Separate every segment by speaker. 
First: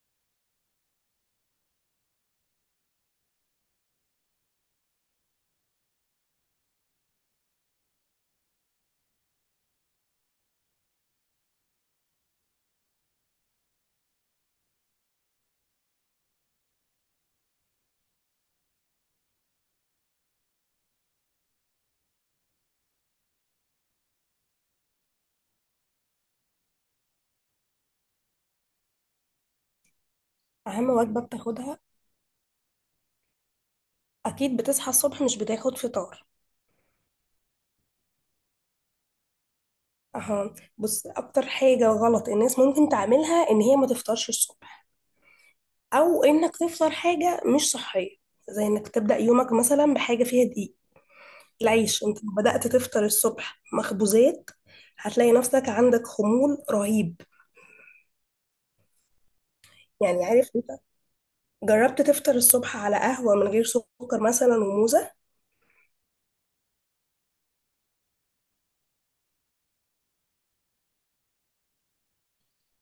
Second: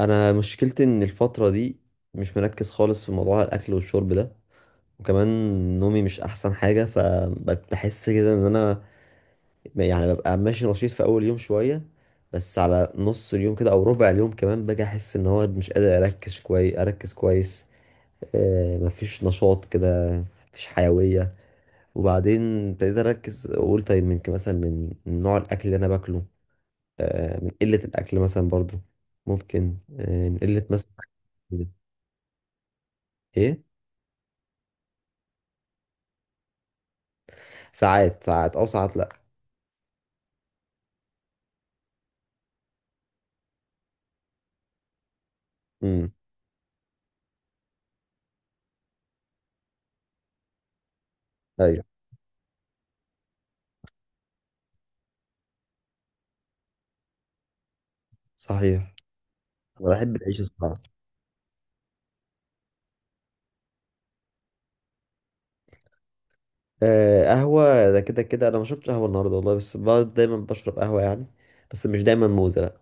Speaker 1: انا مشكلتي ان الفتره دي مش مركز خالص في موضوع الاكل والشرب ده، وكمان نومي مش احسن حاجه. فبحس كده ان انا يعني ببقى ماشي نشيط في اول يوم شويه، بس على نص اليوم كده او ربع اليوم كمان باجي احس ان هو مش قادر اركز كويس. مفيش نشاط كده، مفيش حيويه. وبعدين ابتديت اركز، اقول طيب يمكن مثلا من نوع الاكل اللي انا باكله. من قله الاكل مثلا، برضو ممكن من قله
Speaker 2: اهم
Speaker 1: مثلا.
Speaker 2: وجبه بتاخدها؟
Speaker 1: ايه.
Speaker 2: اكيد بتصحى الصبح مش بتاخد فطار؟
Speaker 1: ساعات ساعات او ساعات، لا.
Speaker 2: اها، بص اكتر حاجه غلط الناس ممكن تعملها ان هي ما تفطرش الصبح،
Speaker 1: امم.
Speaker 2: او انك تفطر حاجه مش صحيه، زي انك تبدا يومك مثلا بحاجه فيها دقيق.
Speaker 1: ايوه،
Speaker 2: العيش، انت لو بدات تفطر الصبح مخبوزات هتلاقي نفسك عندك خمول رهيب.
Speaker 1: صحيح. انا بحب
Speaker 2: يعني
Speaker 1: العيش
Speaker 2: عارف انت،
Speaker 1: الصعب.
Speaker 2: جربت تفطر الصبح على قهوه من غير سكر مثلا وموزه؟
Speaker 1: آه، قهوه ده كده كده انا ما شربتش قهوه النهارده والله، بس بقعد دايما بشرب قهوه يعني. بس مش دايما موزه، لا.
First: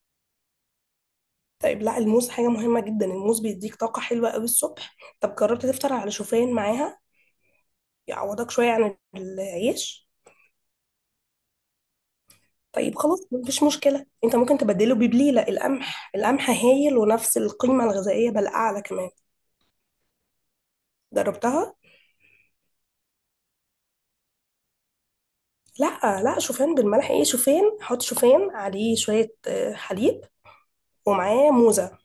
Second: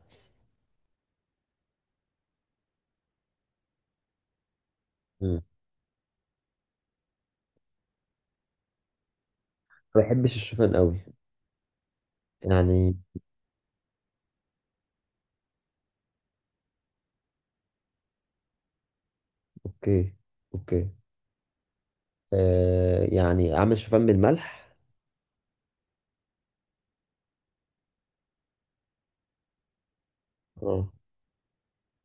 Speaker 2: طيب لا، الموز حاجه مهمه جدا، الموز بيديك طاقه حلوه قوي الصبح. طب
Speaker 1: امم.
Speaker 2: جربت تفطر على شوفان معاها؟ يعوضك شوية عن
Speaker 1: ما
Speaker 2: العيش.
Speaker 1: بحبش الشوفان قوي يعني.
Speaker 2: طيب خلاص مفيش مشكلة، انت ممكن تبدله ببليلة القمح، القمح هايل ونفس القيمة الغذائية بل أعلى كمان.
Speaker 1: اوكي، اوكي.
Speaker 2: جربتها؟
Speaker 1: آه، يعني اعمل شوفان بالملح؟
Speaker 2: لا لا، شوفان بالملح ايه، شوفان، حط شوفان عليه شوية حليب،
Speaker 1: اه.
Speaker 2: ومعاه موزة.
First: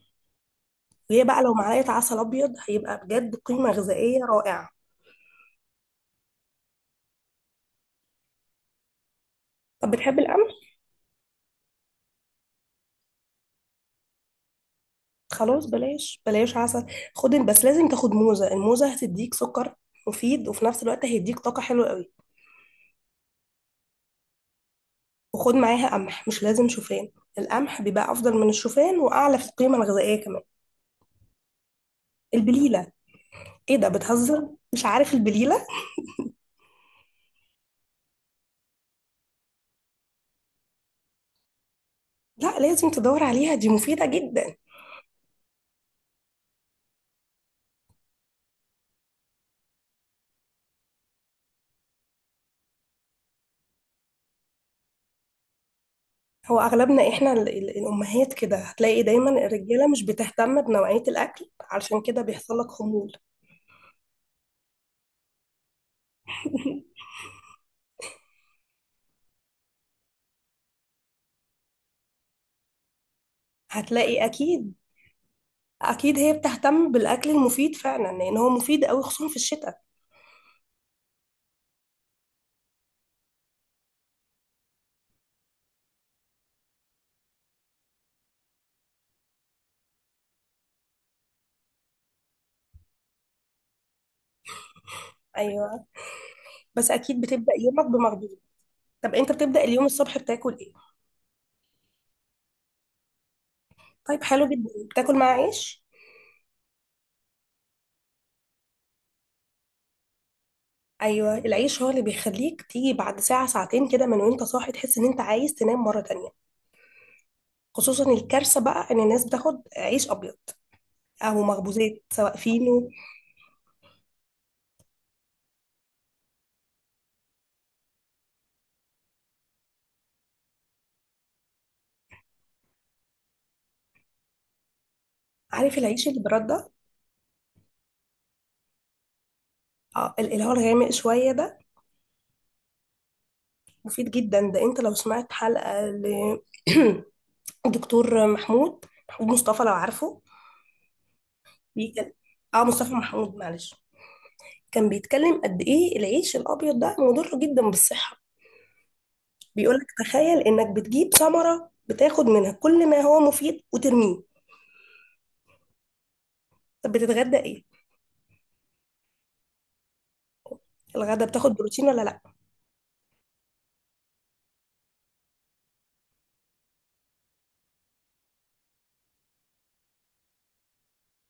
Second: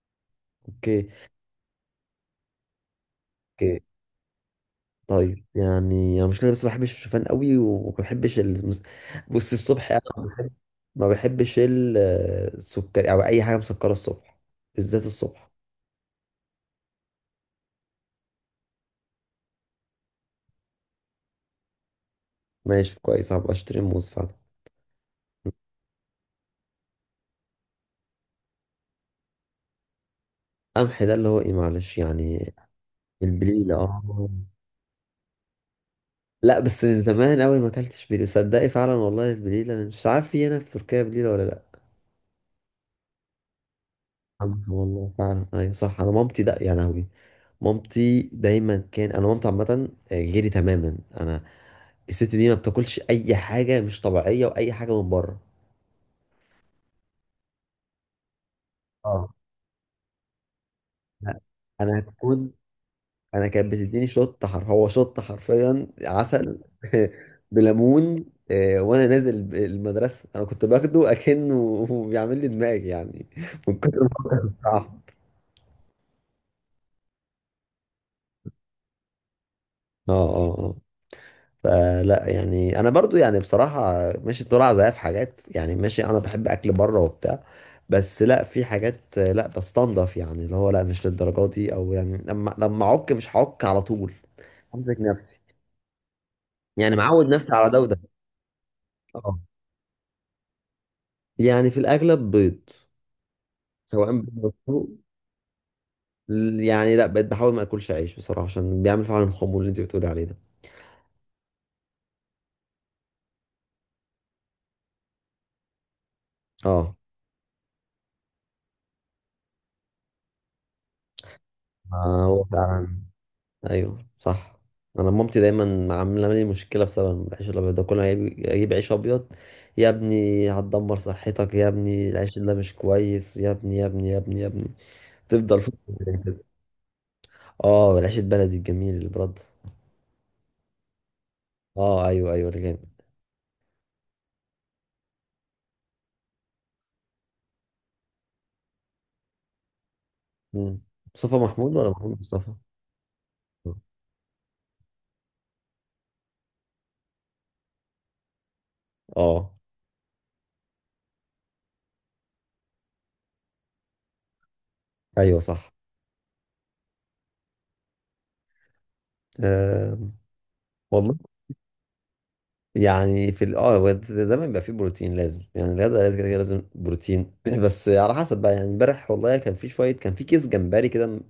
Speaker 1: اوكي،
Speaker 2: وهي بقى لو معلقة عسل أبيض هيبقى بجد قيمة
Speaker 1: اوكي.
Speaker 2: غذائية رائعة.
Speaker 1: طيب يعني انا مشكله، بس ما بحبش الشوفان قوي وما بحبش بص، الصبح
Speaker 2: طب
Speaker 1: انا
Speaker 2: بتحب القمح؟
Speaker 1: ما بحبش السكر او اي حاجه مسكره الصبح، بالذات الصبح.
Speaker 2: خلاص بلاش بلاش عسل. خد، بس لازم تاخد موزة، الموزة هتديك سكر مفيد وفي نفس الوقت هيديك طاقة حلوة قوي.
Speaker 1: ماشي، كويس، هبقى اشتري موز فعلا.
Speaker 2: وخد معاها قمح، مش لازم شوفان. القمح بيبقى افضل من الشوفان واعلى في القيمه الغذائيه كمان.
Speaker 1: قمح ده اللي هو ايه؟ معلش يعني.
Speaker 2: البليله.
Speaker 1: البليلة،
Speaker 2: ايه ده،
Speaker 1: اه.
Speaker 2: بتهزر، مش عارف البليله؟
Speaker 1: لا بس من زمان قوي ما اكلتش بليلة صدقي فعلا والله. البليلة مش عارف في هنا في تركيا بليلة ولا لا.
Speaker 2: لا، لازم تدور عليها، دي مفيده جدا.
Speaker 1: قمح، والله فعلا، ايوه صح. انا مامتي ده يا لهوي. مامتي دايما كان انا مامتي عامة غيري تماما انا. الست دي ما بتاكلش اي حاجة مش طبيعية واي حاجة من بره.
Speaker 2: هو اغلبنا احنا الامهات كده، هتلاقي
Speaker 1: اه.
Speaker 2: دايما الرجاله مش بتهتم بنوعيه
Speaker 1: لا.
Speaker 2: الاكل،
Speaker 1: انا
Speaker 2: علشان كده
Speaker 1: كنت
Speaker 2: بيحصل لك خمول.
Speaker 1: انا كانت بتديني شط حر، هو شط حرفيا عسل بليمون. وانا نازل المدرسه، انا كنت باخده اكنه بيعمل لي دماغ يعني من كتر
Speaker 2: هتلاقي
Speaker 1: ما،
Speaker 2: اكيد،
Speaker 1: بصراحه.
Speaker 2: اكيد هي بتهتم بالاكل المفيد فعلا، لان هو مفيد قوي خصوصا في الشتاء.
Speaker 1: اه، اه، اه. فلا يعني انا برضو يعني بصراحه ماشي، طلع زيها في حاجات يعني، ماشي، انا بحب اكل بره وبتاع. بس لا في حاجات لا بستنضف يعني، اللي هو لا مش للدرجه دي، او يعني لما اعك مش هعك على طول. همسك نفسي
Speaker 2: ايوه، بس
Speaker 1: يعني
Speaker 2: اكيد
Speaker 1: معود نفسي
Speaker 2: بتبدا
Speaker 1: على ده
Speaker 2: يومك
Speaker 1: وده.
Speaker 2: بمخبوزات. طب انت
Speaker 1: اه.
Speaker 2: بتبدا اليوم الصبح بتاكل ايه؟
Speaker 1: يعني في الاغلب بيض، سواء
Speaker 2: طيب حلو جدا،
Speaker 1: بالمسلوق.
Speaker 2: بتاكل مع عيش؟
Speaker 1: يعني لا، بقيت بحاول ما اكلش عيش بصراحه، عشان بيعمل فعلا الخمول اللي انت بتقولي عليه ده.
Speaker 2: ايوه، العيش هو اللي بيخليك تيجي بعد ساعه ساعتين كده من وانت صاحي تحس ان انت عايز تنام مره تانية.
Speaker 1: اه.
Speaker 2: خصوصا الكارثه بقى ان الناس بتاخد عيش ابيض، او مخبوزات سواء
Speaker 1: هو
Speaker 2: فينو.
Speaker 1: فعلا. ايوه صح. انا مامتي دايما عامله لي مشكله بسبب العيش الابيض ده، كل ما اجيب عيش ابيض: يا ابني هتدمر صحتك، يا ابني العيش ده مش كويس، يا ابني، يا ابني، يا ابني، يا ابني، تفضل في
Speaker 2: عارف العيش اللي برد ده؟
Speaker 1: اه، العيش البلدي الجميل اللي برد.
Speaker 2: اللي هو الغامق شويه ده.
Speaker 1: اه، ايوه، ايوه، اللي جامد.
Speaker 2: مفيد جدا ده، انت لو سمعت حلقه لدكتور محمود مصطفى لو عارفه.
Speaker 1: مم. مصطفى محمود ولا
Speaker 2: بيكلم،
Speaker 1: محمود مصطفى؟
Speaker 2: اه مصطفى محمود،
Speaker 1: اه.
Speaker 2: معلش. كان بيتكلم قد ايه العيش الابيض ده مضر جدا بالصحه.
Speaker 1: آه،
Speaker 2: بيقولك تخيل انك بتجيب ثمرة بتاخد منها كل ما هو مفيد وترميه.
Speaker 1: ايوه صح.
Speaker 2: طب بتتغدى ايه؟
Speaker 1: أه، والله.
Speaker 2: الغدا بتاخد بروتين ولا لا؟
Speaker 1: يعني في دايما بيبقى فيه بروتين لازم يعني، الرياضه لازم كده كده لازم بروتين بس على حسب بقى يعني، امبارح والله كان في شويه، كان في كيس جمبري كده م-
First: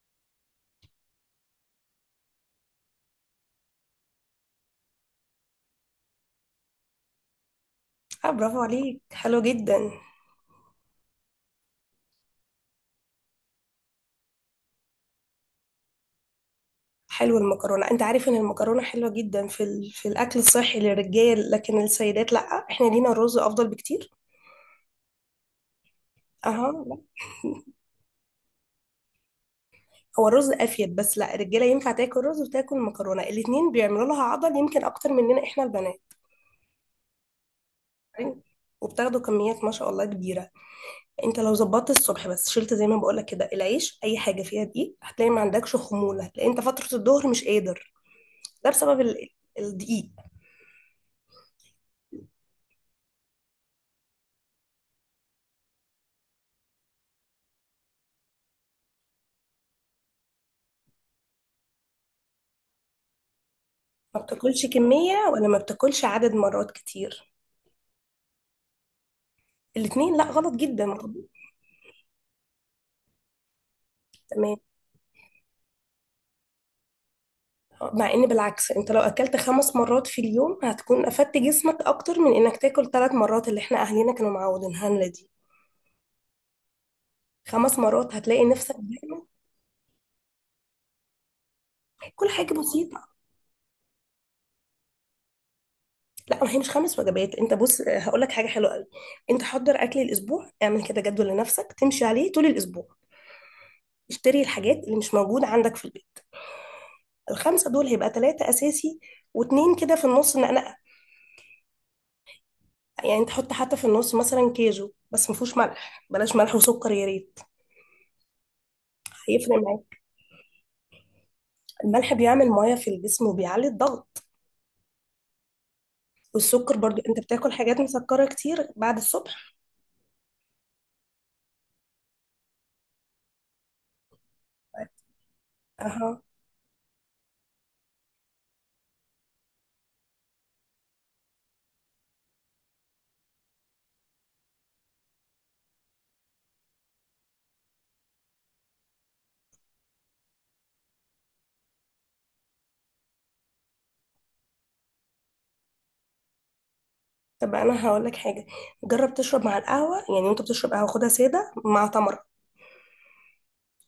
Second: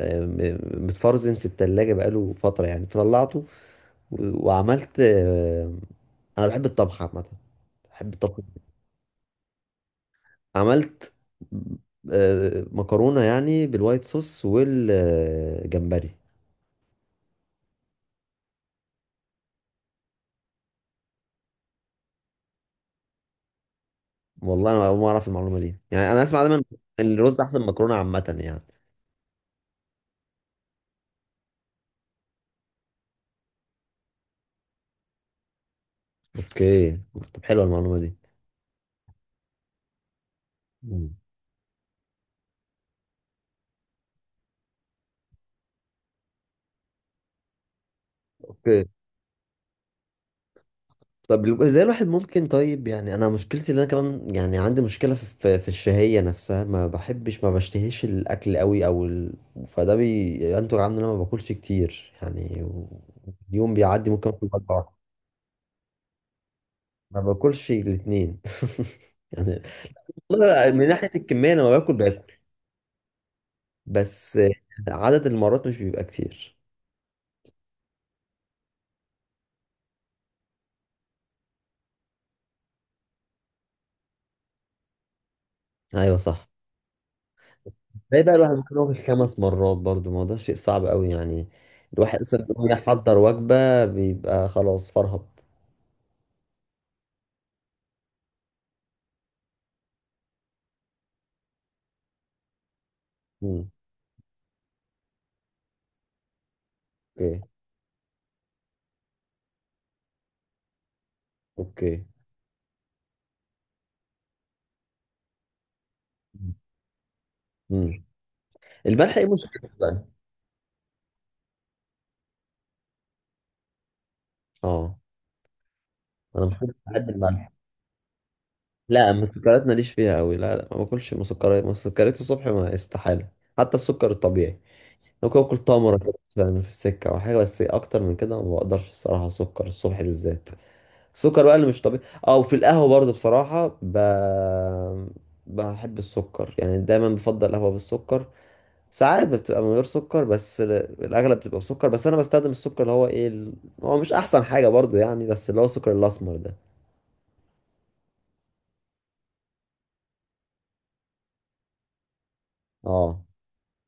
Speaker 1: آه، م- متفرزن في التلاجة بقاله فتره يعني، طلعته وعملت انا بحب الطبخ عامه، بحب
Speaker 2: اه
Speaker 1: الطبخ.
Speaker 2: برافو عليك، حلو جدا.
Speaker 1: عملت مكرونه يعني بالوايت صوص والجمبري.
Speaker 2: حلو المكرونة، انت عارف ان المكرونة حلوة جدا في الاكل الصحي للرجال لكن السيدات لا. احنا لينا الرز افضل بكتير.
Speaker 1: والله انا اول مره اعرف المعلومه دي يعني، انا اسمع دايما
Speaker 2: اها لا،
Speaker 1: إن الرز احسن من المكرونه عامه يعني.
Speaker 2: هو الرز افيد، بس لا، الرجالة ينفع تاكل رز وتاكل مكرونة، الاتنين بيعملوا لها عضل يمكن اكتر مننا احنا البنات.
Speaker 1: اوكي. طب حلوه المعلومه
Speaker 2: وبتاخدوا كميات ما شاء الله كبيرة.
Speaker 1: دي.
Speaker 2: انت لو ظبطت الصبح بس، شلت زي ما بقولك كده العيش اي حاجه فيها دقيق، هتلاقي ما عندكش خمول، هتلاقي انت فتره الظهر مش قادر. ده
Speaker 1: اوكي.
Speaker 2: بسبب الدقيق.
Speaker 1: طب ازاي الواحد ممكن؟ طيب يعني انا مشكلتي ان انا كمان يعني عندي مشكله في الشهيه نفسها، ما بشتهيش الاكل قوي، او فده بينتج عنه ان انا ما باكلش كتير يعني، اليوم بيعدي
Speaker 2: ما
Speaker 1: ممكن اكل
Speaker 2: بتاكلش
Speaker 1: وجبه واحده.
Speaker 2: كميه ولا ما بتاكلش عدد مرات
Speaker 1: ما
Speaker 2: كتير؟
Speaker 1: باكلش الاثنين يعني.
Speaker 2: الاتنين، لا غلط
Speaker 1: والله
Speaker 2: جدا
Speaker 1: من
Speaker 2: غلط.
Speaker 1: ناحيه الكميه انا ما باكل، باكل، بس
Speaker 2: تمام.
Speaker 1: عدد المرات مش بيبقى كتير.
Speaker 2: مع ان بالعكس انت لو اكلت 5 مرات في اليوم هتكون افدت جسمك اكتر من انك تاكل 3 مرات، اللي احنا اهالينا كانوا معودينها لنا دي.
Speaker 1: ايوه صح.
Speaker 2: 5 مرات
Speaker 1: ده بقى
Speaker 2: هتلاقي
Speaker 1: الواحد
Speaker 2: نفسك
Speaker 1: ممكن ياكل
Speaker 2: دايما.
Speaker 1: خمس مرات برضو؟ ما هو ده شيء صعب قوي يعني، الواحد
Speaker 2: كل
Speaker 1: اصلا إن
Speaker 2: حاجه
Speaker 1: هو
Speaker 2: بسيطه.
Speaker 1: يحضر وجبة بيبقى خلاص فرهط.
Speaker 2: لا، ما هي مش 5 وجبات، انت بص هقول لك حاجه حلوه قوي. انت حضر اكل الاسبوع، اعمل كده جدول لنفسك تمشي عليه طول الاسبوع.
Speaker 1: مم.
Speaker 2: اشتري الحاجات اللي مش موجوده عندك في البيت.
Speaker 1: اوكي،
Speaker 2: الخمسه دول هيبقى ثلاثه اساسي، واتنين كده في النص نقنقه.
Speaker 1: اوكي.
Speaker 2: يعني انت حط حتى في النص مثلا كيجو، بس ما فيهوش ملح، بلاش ملح وسكر يا ريت.
Speaker 1: مم. الملح ايه
Speaker 2: هيفرق
Speaker 1: مشكلته
Speaker 2: معاك.
Speaker 1: بقى؟
Speaker 2: الملح بيعمل ميه في الجسم وبيعلي الضغط.
Speaker 1: اه. انا بحب
Speaker 2: والسكر برضو،
Speaker 1: بحب
Speaker 2: انت
Speaker 1: الملح.
Speaker 2: بتاكل حاجات مسكره كتير بعد
Speaker 1: لا،
Speaker 2: الصبح.
Speaker 1: المسكرات ماليش فيها قوي، لا، لا، ما باكلش مسكرات، مسكرات الصبح ما، استحالة. حتى السكر الطبيعي ممكن اكل تمرة كده
Speaker 2: اها،
Speaker 1: مثلا في السكة او حاجة، بس اكتر من كده ما بقدرش الصراحة، سكر الصبح بالذات. السكر بقى اللي مش طبيعي، اه، وفي القهوة برضه بصراحة بحب السكر يعني، دايما بفضل قهوة بالسكر. ساعات بتبقى من غير سكر، بس الأغلب بتبقى بسكر، بس أنا بستخدم السكر اللي هو إيه هو مش أحسن حاجة برضه يعني، بس اللي هو السكر الأسمر ده.
Speaker 2: طب انا هقول لك حاجه. جرب تشرب مع القهوه، يعني وانت بتشرب قهوه خدها ساده مع تمر.
Speaker 1: اه،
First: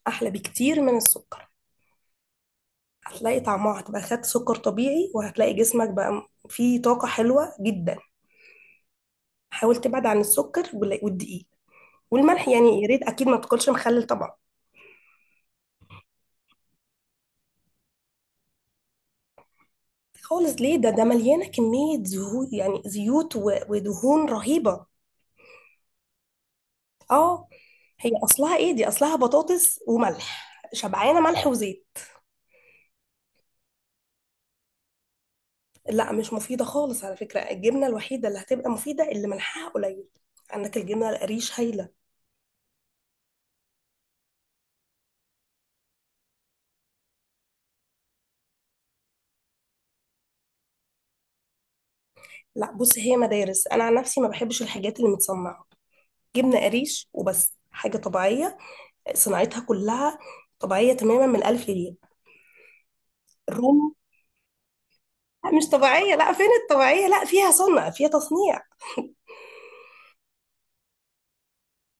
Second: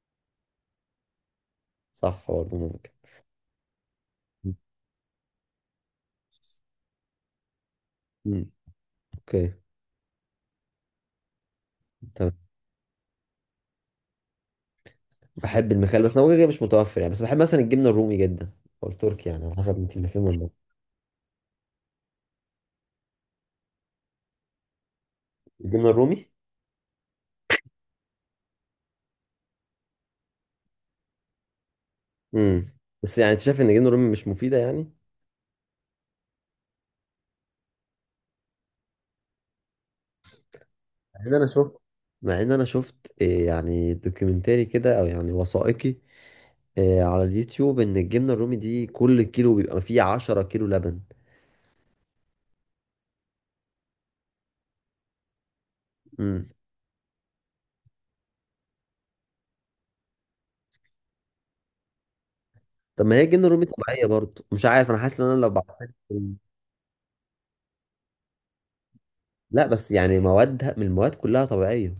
Speaker 2: احلى بكتير من السكر.
Speaker 1: صح، برضه ممكن.
Speaker 2: هتلاقي طعمها هتبقى، خد سكر طبيعي وهتلاقي جسمك بقى فيه طاقة حلوة جدا.
Speaker 1: مم. اوكي.
Speaker 2: حاول تبعد عن السكر والدقيق
Speaker 1: تمام.
Speaker 2: والملح، يعني يا ريت اكيد ما تاكلش مخلل طبعا.
Speaker 1: بحب المخلل بس هو كده مش متوفر يعني، بس بحب مثلا الجبنة الرومي جدا، أو التركي يعني على حسب أنت اللي فين ولا لأ.
Speaker 2: خالص ليه، ده مليانة كمية زهو، يعني زيوت ودهون رهيبة.
Speaker 1: الجبنة الرومي.
Speaker 2: اه، هي اصلها ايه دي، اصلها بطاطس وملح، شبعانة ملح وزيت.
Speaker 1: امم. بس يعني أنت شايف إن الجبنة الرومي مش مفيدة يعني؟
Speaker 2: لا مش مفيدة خالص، على فكرة الجبنة الوحيدة اللي هتبقى مفيدة اللي ملحها قليل. عندك الجبنة
Speaker 1: إن أنا
Speaker 2: القريش
Speaker 1: شفت
Speaker 2: هايلة.
Speaker 1: مع ان انا شفت، إيه، يعني دوكيومنتري كده او يعني وثائقي، إيه، على اليوتيوب، ان الجبنه الرومي دي كل كيلو بيبقى فيه 10 كيلو لبن.
Speaker 2: لا بص، هي مدارس، انا عن نفسي ما بحبش الحاجات اللي متصنعه.
Speaker 1: امم.
Speaker 2: جبنه قريش وبس، حاجه طبيعيه صناعتها كلها طبيعيه تماما من الالف للياء.
Speaker 1: طب ما هي الجبنه الرومي
Speaker 2: الرومي
Speaker 1: طبيعيه برضه؟ مش عارف انا، حاسس ان انا لو
Speaker 2: لا، مش
Speaker 1: بعتها.
Speaker 2: طبيعيه، لا، فين الطبيعيه، لا فيها صنع، فيها تصنيع.
Speaker 1: لا بس يعني موادها من المواد كلها طبيعيه.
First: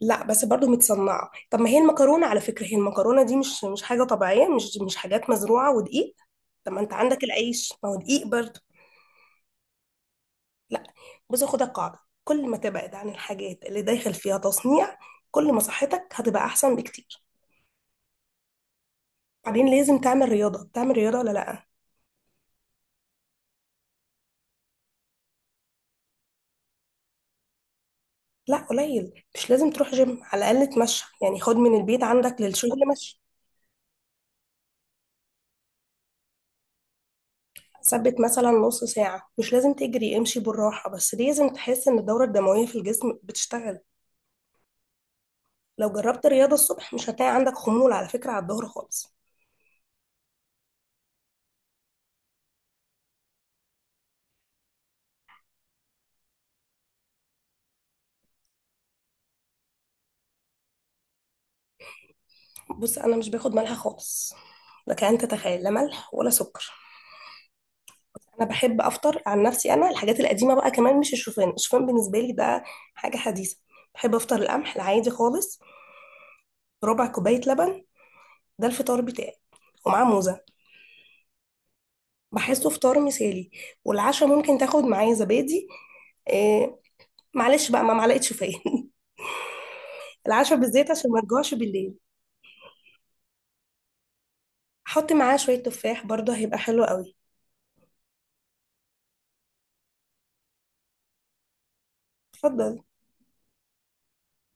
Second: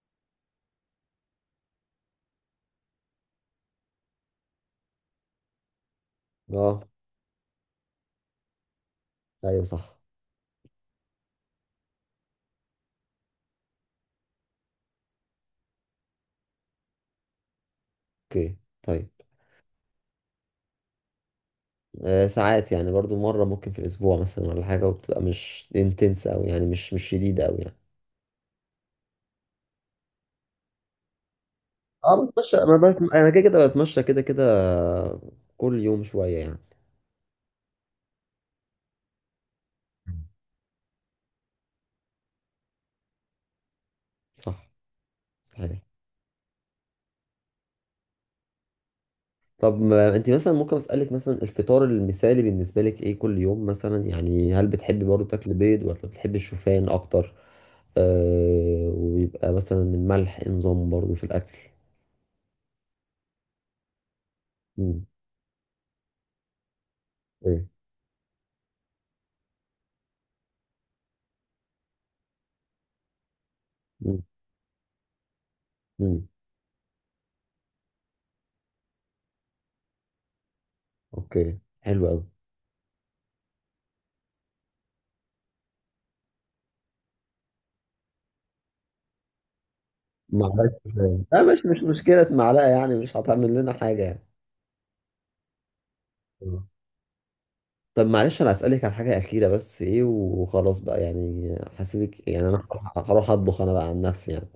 Speaker 2: لا بس برضو متصنعه، طب ما هي المكرونه على فكره، هي المكرونه دي مش حاجه طبيعيه، مش حاجات مزروعه ودقيق. طب ما
Speaker 1: اه،
Speaker 2: انت عندك العيش، ما هو دقيق برضو.
Speaker 1: ايوه صح.
Speaker 2: لا بص، خد القاعده، كل ما تبعد عن الحاجات اللي داخل فيها تصنيع، كل ما صحتك هتبقى احسن بكتير.
Speaker 1: اوكي. طيب.
Speaker 2: بعدين لازم تعمل رياضة، بتعمل رياضة ولا لأ؟
Speaker 1: آه، ساعات يعني برضو مره ممكن في الاسبوع مثلا ولا حاجه، وبتبقى مش انتنس او يعني مش شديده او يعني.
Speaker 2: لا قليل، مش لازم تروح جيم، على الأقل تمشى يعني، خد من البيت
Speaker 1: اه،
Speaker 2: عندك
Speaker 1: بتمشى،
Speaker 2: للشغل مشي.
Speaker 1: انا كده كده بتمشى كده كده، كل يوم شويه يعني.
Speaker 2: ثبت مثلا نص ساعة، مش لازم تجري،
Speaker 1: مم.
Speaker 2: امشي بالراحة بس لازم تحس إن الدورة الدموية في الجسم بتشتغل.
Speaker 1: صح، صحيح.
Speaker 2: لو جربت رياضة الصبح مش هتلاقي عندك خمول على فكرة على الظهر خالص.
Speaker 1: طب ما انت مثلا ممكن اسالك مثلا، الفطار المثالي بالنسبه لك ايه كل يوم مثلا يعني؟ هل بتحبي برضو تاكلي بيض ولا بتحبي الشوفان اكتر؟ آه، ويبقى مثلا الملح إيه نظام برضو في الاكل؟
Speaker 2: بص أنا مش باخد ملح خالص. لك
Speaker 1: امم.
Speaker 2: أن تتخيل، لا ملح ولا سكر.
Speaker 1: ايه.
Speaker 2: أنا بحب أفطر عن نفسي، أنا الحاجات القديمة بقى كمان، مش الشوفان، الشوفان بالنسبة لي ده حاجة حديثة. بحب
Speaker 1: امم.
Speaker 2: أفطر القمح العادي خالص.
Speaker 1: امم.
Speaker 2: ربع كوباية لبن، ده الفطار بتاعي، ومعاه موزة.
Speaker 1: اوكي، حلو قوي.
Speaker 2: بحسه فطار مثالي. والعشاء ممكن تاخد معايا زبادي. إيه، معلش بقى ما معلقة شوفان. العشاء
Speaker 1: معلقه
Speaker 2: بالزيت عشان ما
Speaker 1: شوفان؟ لا
Speaker 2: تجوعش
Speaker 1: مش
Speaker 2: بالليل.
Speaker 1: مشكله معلقه يعني، مش هتعمل لنا حاجه يعني.
Speaker 2: حط معاه شوية تفاح برضه هيبقى
Speaker 1: آه.
Speaker 2: حلو قوي.
Speaker 1: طب معلش انا اسالك على حاجه اخيره بس، ايه، وخلاص بقى يعني، هسيبك يعني، انا
Speaker 2: اتفضل.
Speaker 1: هروح اطبخ انا بقى عن نفسي يعني.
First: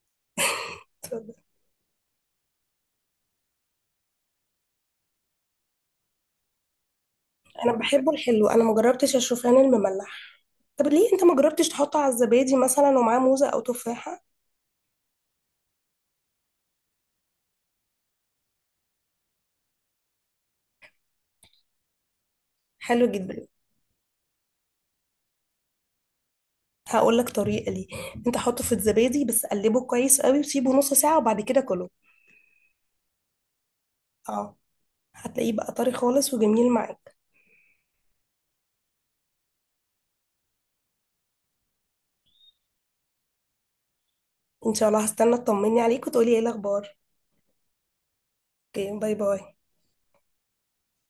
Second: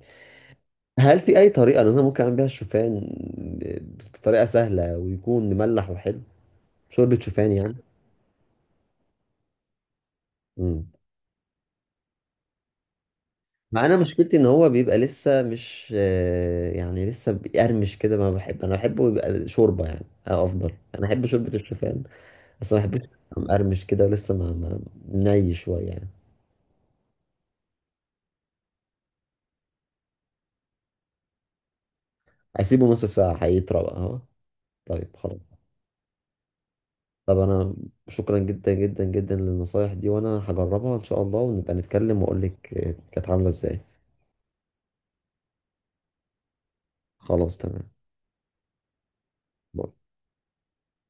Speaker 1: هل
Speaker 2: اتفضل.
Speaker 1: في أي طريقة إن أنا ممكن أعمل بيها الشوفان بطريقة سهلة ويكون مملح وحلو؟ شوربة شوفان
Speaker 2: انا
Speaker 1: يعني.
Speaker 2: بحبه الحلو، انا مجربتش الشوفان المملح. طب
Speaker 1: مم.
Speaker 2: ليه انت ما جربتش تحطه على الزبادي مثلا ومعاه موزة او
Speaker 1: مع، أنا
Speaker 2: تفاحة؟
Speaker 1: مشكلتي إن هو بيبقى لسه مش يعني لسه بيقرمش كده، ما بحب أنا بحبه يبقى شوربة يعني، أو أفضل أنا أحب شوربة الشوفان. بس ما بحبش
Speaker 2: حلو
Speaker 1: يبقى
Speaker 2: جدا،
Speaker 1: مقرمش كده ولسه ما ني شوية يعني.
Speaker 2: هقول لك طريقة، ليه انت حطه في الزبادي بس قلبه كويس قوي وسيبه نص ساعة وبعد كده كله.
Speaker 1: أسيبه نص ساعة هيطرى بقى أهو.
Speaker 2: اه،
Speaker 1: طيب، خلاص.
Speaker 2: هتلاقيه بقى طري خالص وجميل معاك.
Speaker 1: طب أنا، شكرا جدا جدا جدا للنصايح دي، وأنا هجربها إن شاء الله، ونبقى نتكلم وأقول لك كانت عاملة إزاي.
Speaker 2: ان شاء الله، هستنى تطمني عليك وتقولي ايه الاخبار.
Speaker 1: خلاص، تمام.
Speaker 2: اوكي، باي باي.
Speaker 1: باي.